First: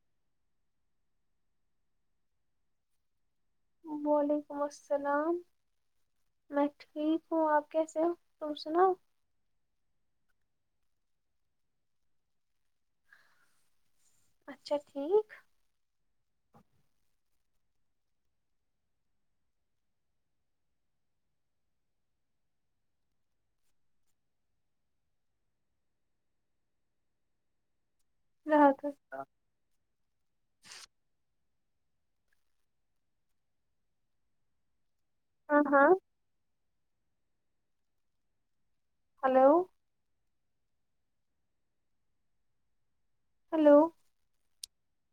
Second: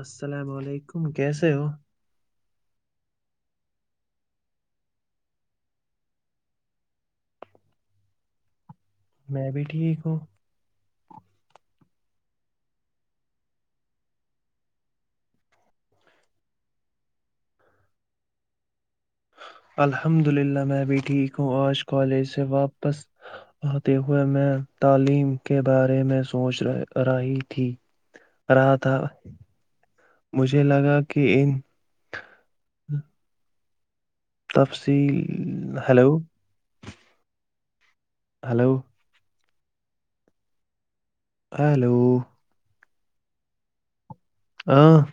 السلام علیکم کیسے ہو [unintelligible] وعلیکم السلام میں ٹھیک ہوں آپ کیسے ہو تم سناؤ [unintelligible] میں بھی ٹھیک ہوں [unintelligible] اچھا ٹھیک [unintelligible] الحمد للہ میں بھی ٹھیک ہوں آج کالج سے واپس آتے ہوئے میں تعلیم کے بارے میں سوچ رہی تھی [unintelligible] رہا تھا مجھے لگا کہ ان [unintelligible] ہاں [inaudible] [unintelligible] تب سے [inaudible] [unintelligible] ہاں جی ہاں hello [unintelligible] hello [unintelligible] hello [unintelligible] hello [unintelligible] hello [inaudible] [unintelligible] ہاں [unintelligible]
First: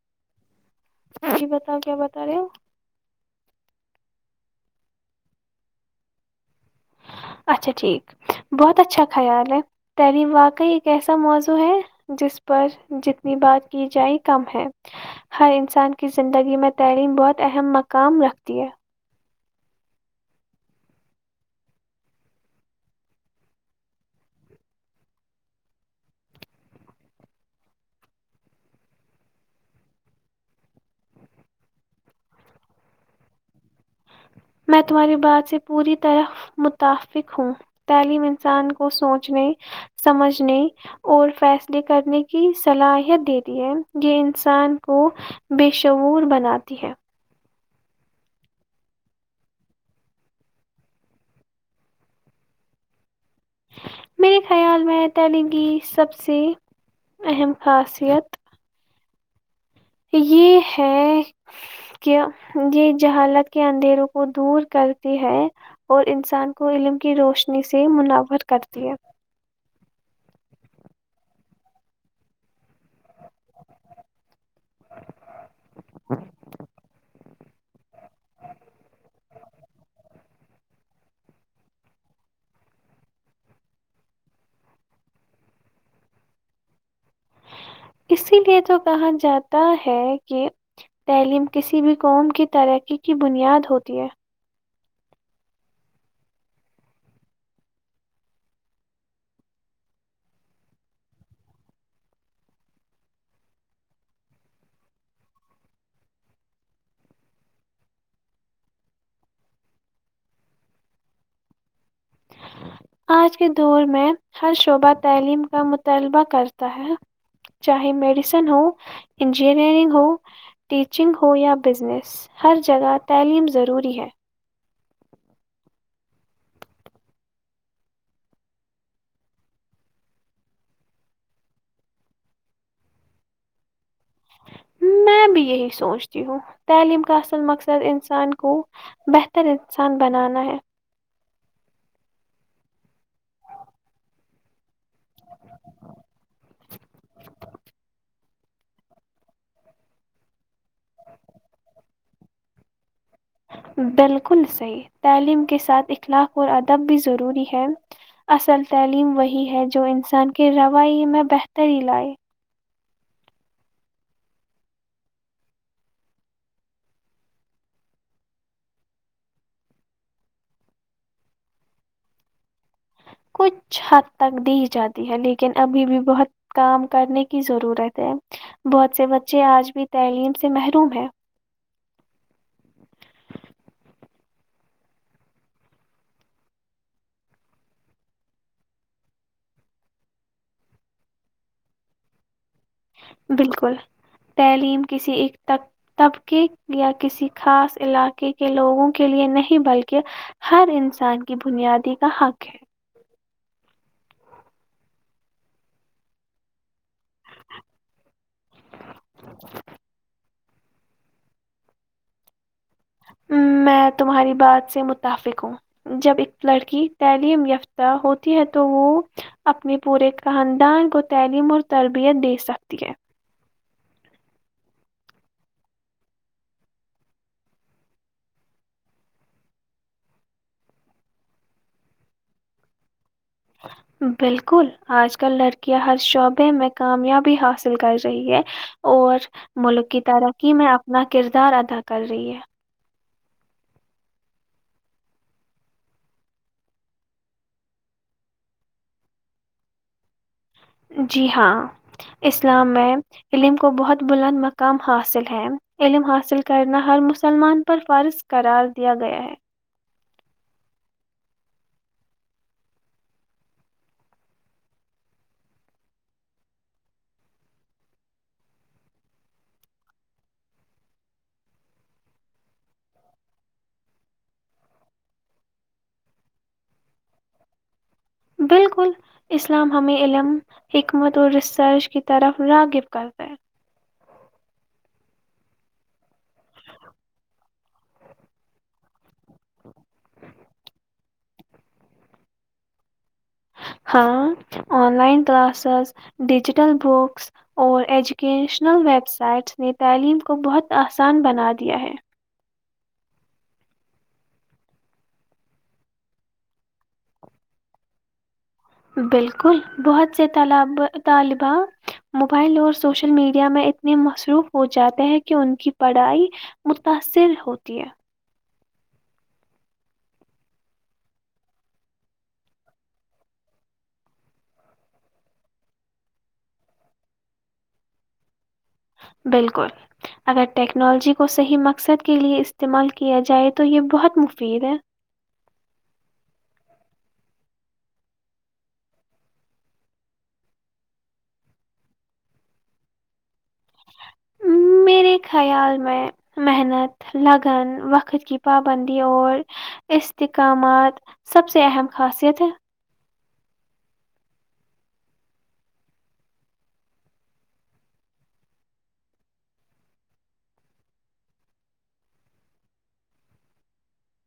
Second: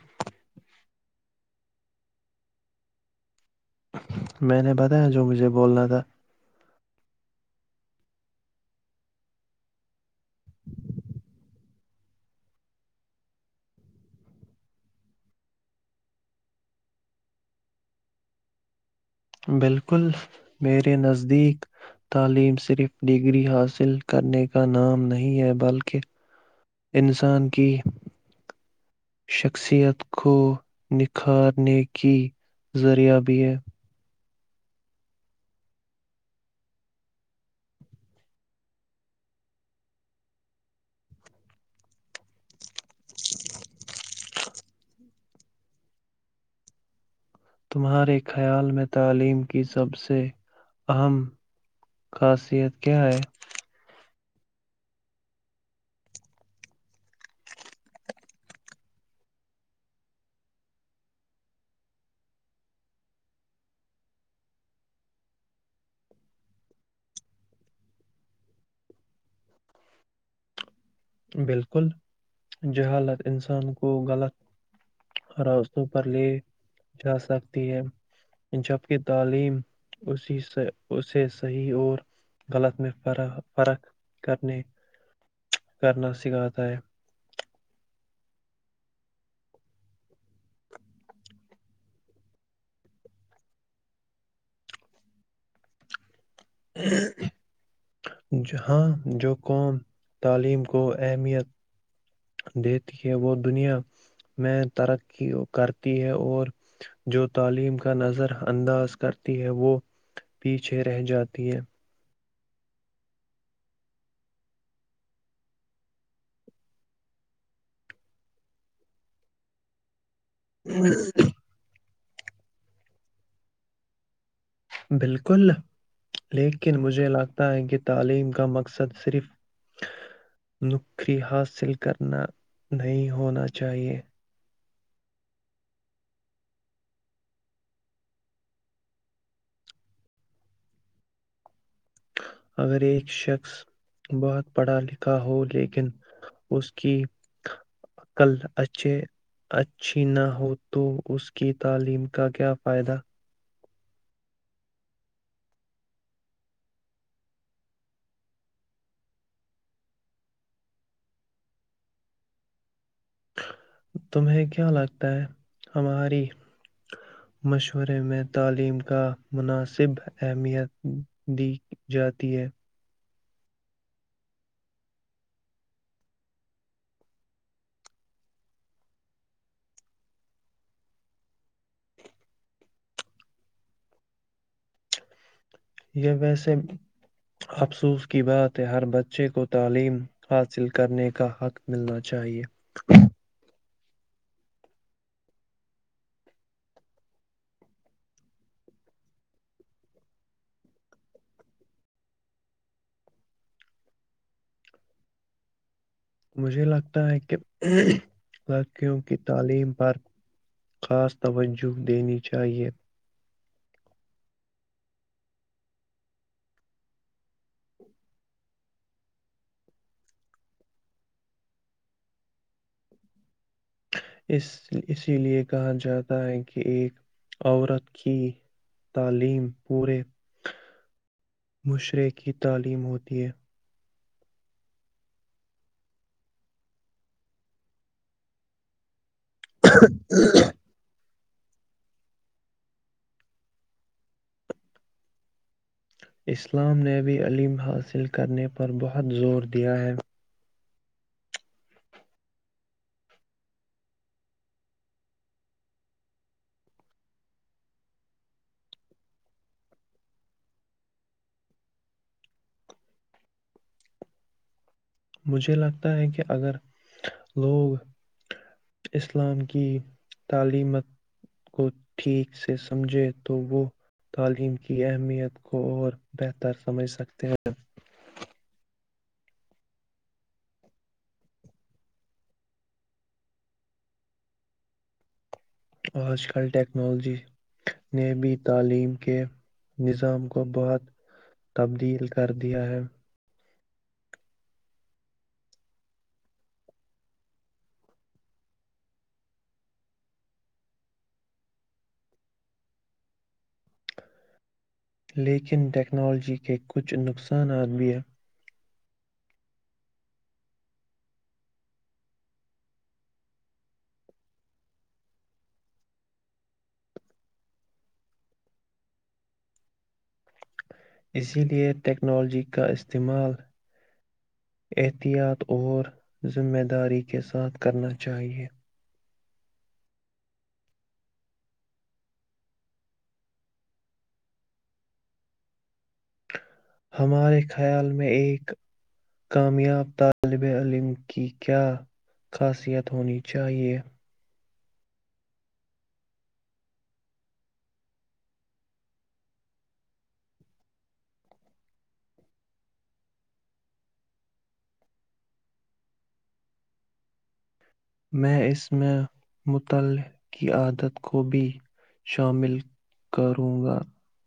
جی بتاؤ کیا بتا رہے ہو [unintelligible] میں نے بتایا جو مجھے بولنا تھا [unintelligible] اچھا ٹھیک بہت اچھا خیال ہے تعلیم واقعی ایک ایسا موضوع ہے جس پر جتنی بات کی جائے کم ہے ہر انسان کی زندگی میں تعلیم بہت اہم مقام رکھتی ہے [unintelligible] بالکل میرے نزدیک تعلیم صرف ڈگری حاصل کرنے کا نام نہیں ہے بلکہ انسان کی شخصیت کو نکھارنے کی ذریعہ بھی ہے [unintelligible] میں تمہاری بات سے پوری طرح متفق ہوں تعلیم انسان کو سوچنے سمجھنے اور فیصلے کرنے کی صلاحیت دیتی ہے یہ انسان کو بےشور بناتی ہے [unintelligible] تمہارے خیال میں تعلیم کی سب سے اہم خاصیت کیا ہے [unintelligible] میرے خیال میں تلی کی سب سے اہم خاصیت [unintelligible] یہ ہے کہ یہ جہالت کے اندھیروں کو دور کرتی ہے اور انسان کو علم کی روشنی سے منورور کرتی ہے [unintelligible] بالکل [unintelligible] ج حالت انسان کو غلط راستوں پر لے جا سک [unintelligible] جبکہ تعلیم اسی اسے صحیح اور غلط میں ف فرق کرنے [unintelligible] کرنا سکھاتا ہے [unintelligible] اسی لیے تو کہا جاتا ہے کہ تعلیم کسی بھی قوم کی ترقی کی بنیاد ہوتی ہے [unintelligible] جہاں جو قوم تعلیم کو اہمیت [unintelligible] دیتی ہے وہ دنیا میں ترقی کرتی ہے اور جو تعلیم کا نظر انداز کرتی ہے وہ پیچھے رہ جاتی ہے [unintelligible] آج کے دور میں ہر شعبہ تعلیم کا مطالبہ کرتا ہے چاہے میڈیسن ہو انجینئرنگ ہو [unintelligible] ٹیچنگ ہو یا بزنس [unintelligible] ہر جگہ تعلیم ضروری ہے [unintelligible] بالکل لیکن مجھے لگتا ہے کہ تعلیم کا مقصد صرف نکری حاصل کرنا نہیں ہونا چاہیے [unintelligible] میں بھی یہی سوچتی ہوں تعلیم کا اصل مقصد انسان کو بہتر انسان بنانا ہے [unintelligible] اگر ایک شخص بہت پڑھا لکھا [unintelligible] ہو لیکن اس کی [unintelligible] کل اچھے اچھی نہ ہو تو اس کی تعلیم کا کیا فائدہ [unintelligible] بالکل صحیح تعلیم کے ساتھ اخلاق اور ادب بھی ضروری ہے اصل تعلیم وہی ہے جو انسان کے روی میں بہتری لائے [unintelligible] تمہیں کیا لگتا ہے ہماری مشورے میں تعلیم کا مناسب اہمیت دی جاتی ہے [unintelligible] کچھ حد تک دی جاتی ہے لیکن ابھی بھی بہت کام کرنے کی ضرورت ہے بہت سے بچے آج بھی تعلیم سے محروم ہے [unintelligible] یہ ویسے افسوس کی بات ہے ہر بچے کو تعلیم حاصل کرنے کا حق ملنا چاہیے بالکل تعلیم کسی ایک طبقے یا کسی خاص علاقے کے لوگوں کے لئے نہیں بلکہ ہر انسان کی بنیادی کا حق ہے مجھے لگتا تا ہے کہ لڑکیوں کی تعلیم پر خاص توجہ دینی چاہیے میں تمہاری بات سے متفق ہوں جب ایک لڑکی تعلیم یافتہ ہوتی ہے تو وہ اپنے پورے خاندان کو تعلیم اور تربیت دے سکتی ہے اس اسی لیے کہا جاتا ہے کہ ایک عورت کی تعلیم پورے مشرے کی تعلیم ہوتی ہے بالکل آج کل لڑکیاں ہر شعبے میں کامیابی حاصل کر رہی ہے اور مولکی تارا ہے کی میں اپنا کردار ادا کر رہی ہے اسلام نے بھی عم حاصل کرنے پر بہت زور دیا ہے جی ہاں اسلام میں علم کو بہت بلند مقام حاصل ہے علم حاصل کرنا ہر مسلمان پر فارض قرار دیا گیا ہے مجھے لگتا ہے کہ اگر لوگ اسلام کی تعلیمت کو ٹھیک سے سمجھے تو وہ تعلیم کی اہمیت کو اور بہتر سمجھ سکتے ہیں بالکل اسلام ہمیں علم حکمت اور ریسرچ کی طرف راغب کرتے آج کل ٹیکنالوجی نے بھی تعلیم کے نظام کو بہت تبدیل کر دیا ہے ہاں online classes digital books اور ایجوکیشنل ویب سائٹس نے تعلیم کو بہت آسان بنا دیا ہے لیکن ٹیکنالوجی کے کچھ نقصانات بھی بالکل بہت سے ط طالبہ موبائل اور سوشل میڈیا میں اتنے مصروف ہو جاتے ہیں کہ ان کی پڑھائی متاثر ہوتی ہے اسی لئے ٹیکنالوجی کا استعمال احتیاط اور ذمہ داری کے ساتھ کرنا چاہیئے بالکل اگر ٹیکنالوجی کو صحیح مقصد کے لئے استعمال کیا جائے تو یہ بہت مفید ہے ہمارے خیال میں ایک کامیاب طالب علم کی کیا خاصیت ہونی چاہیے میرے خیال میں محنت لگن وقت کی پابندی اور استحکامات سب سے اہم خاصیت ہے میں اس میں مطلع کی عادت کو بھی شامل کروں گا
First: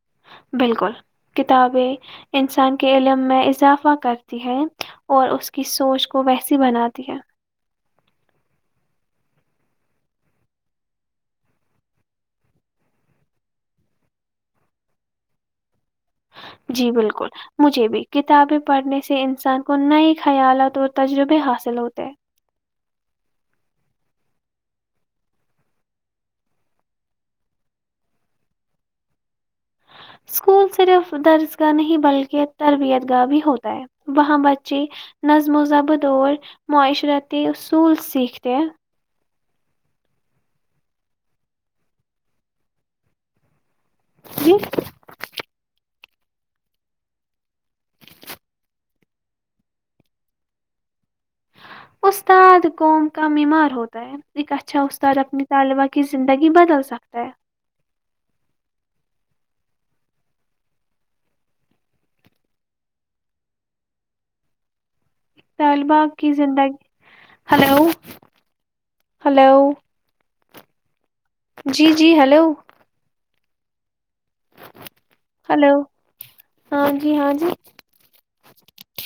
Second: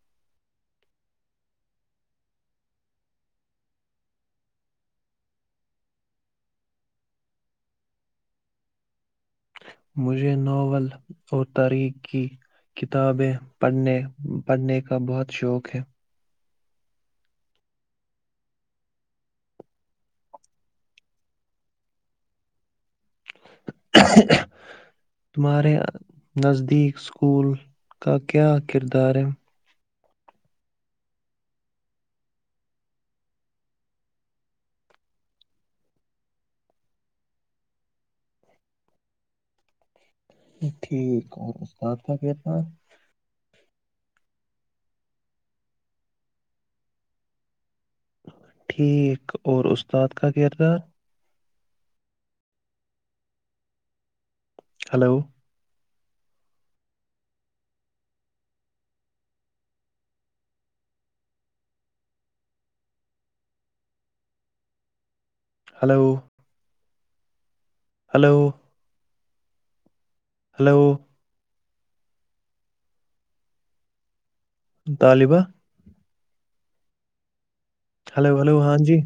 [inaudible] مجھے ناول اور تاریخ کی کتابیں پڑھنے کا بہت شوق ہے جی بالکل مجھے بھی کتابیں پڑھنے سے انسان کو نئے خیالت اور تجربے حاصل ہوتے ہیں تمہارے نزدیک اسکول کا کیا کردار ہے اسکول صرف درس کا نہیں بلکہ تربیت گاہ بھی ہوتا ہے وہاں بچے نظم و ضبد اور معاشرتی اصول سیکھتے ہیں ٹھیک اور استاد کا کہنا جی ایک اور استاد کا کردار استاد قوم کا بیمار ہوتا ہے ایک اچھا ہلو استاد اپنی طالبہ کی زندگی بدل سکتا ہے طالبا ہلو کی زندگی ہیلو ہلو ہلو ہلو جی جی ہیلو طالبہ ہلو ہاں جی ہاں جی ہلو ہلو ہاں جی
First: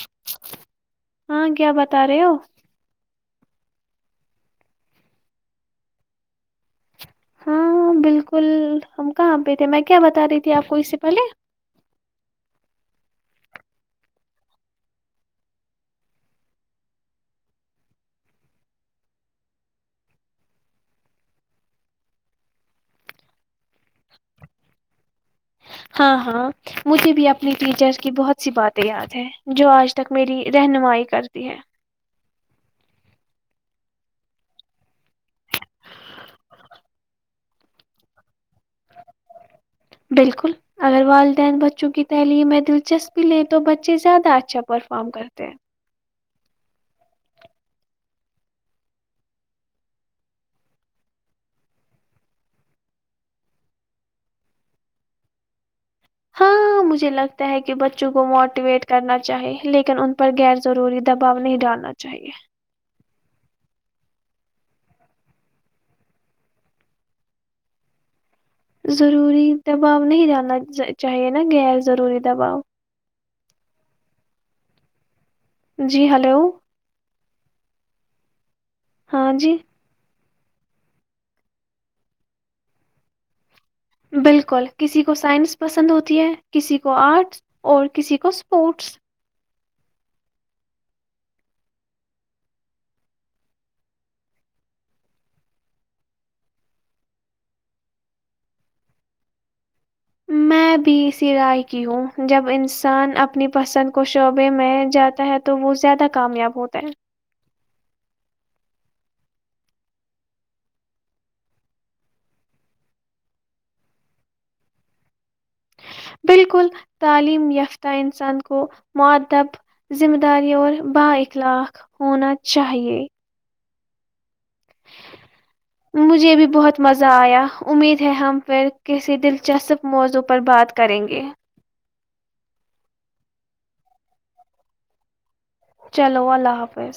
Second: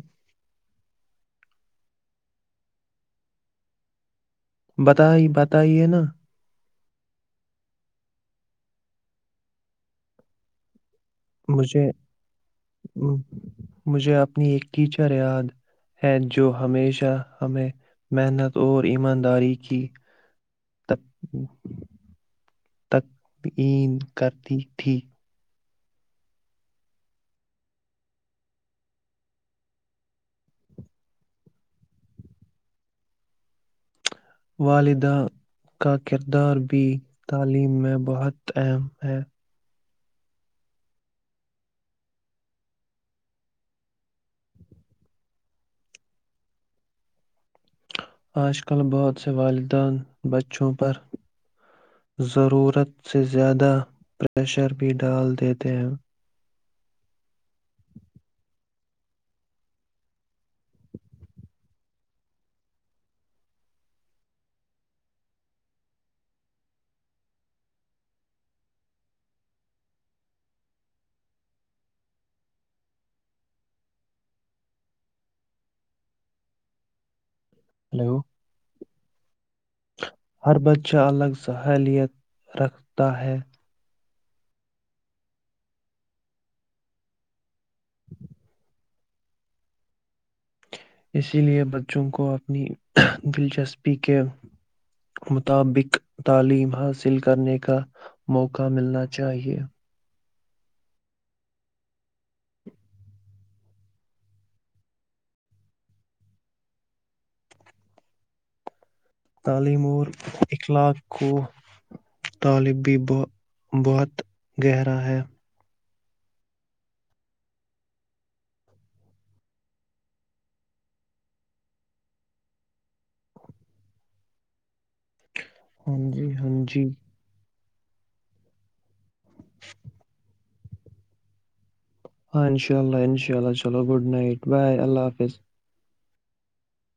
ہاں کیا بتا رہے ہو بتائی بتائیے نا ہاں بالکل ہم کہاں پہ تھے میں کیا بتا رہی تھی آپ کو اس سے پہلے مجھے مجھے اپنی ایک ٹیچر یاد ہے جو ہمیشہ ہمیں محنت اور ایمانداری کی تکعین کرتی تھی ہاں ہاں مجھے بھی اپنی ٹیچر کی بہت سی باتیں یاد ہیں جو آج تک میری رہنمائی کرتی ہے والدہ کا کردار بھی تعلیم میں بہت اہم ہے بالکل اگر والدین بچوں کی تعلیم میں دلچسپی لیں تو بچے زیادہ اچھا پرفارم کرتے ہیں آج کل بہت سے والدین بچوں پر ضرورت سے زیادہ پریشر بھی ڈال دیتے ہیں ہاں مجھے لگتا ہے کہ بچوں کو موٹیویٹ کرنا چاہیے لیکن ان پر غیر ضروری دباؤ نہیں ڈالنا چاہیے ضروری دباؤ نہیں جانا چاہیے نا گغیر ضروری دباؤ جی ہلو ہلو ہاں جی ہر بچہ الگ صہلیت رکھتا ہے بالکل کسی کو سائنس پسند ہوتی ہے کسی کو آرٹس اور کسی کو اسپورٹس اسی لیے بچوں کو اپنی دلچسپی کے مطابق تعلیم حاصل کرنے کا موقع ملنا چاہیے میں بھی اسی رائے کی ہوں جب انسان اپنی پسند کو شعبے میں جاتا ہے تو وہ زیادہ کامیاب ہوتا ہے تعلیم اور اخلاق کو طالب بھی بہت گہرا ہے بالکل تعلیم یافتہ انسان کو معدب ذمہ داری اور بااخلاق ہونا چاہیے ہاں جی مجھے بھی ہاں بہت جی مزہ آیا امید ہے ہم پھر کسی دلچسپ موضوع پر بات کریں گے ہاں انشاء اللہ انشاء اللہ چلو گڈ نائٹ بائے اللہ حافظ چلو اللہ حافظ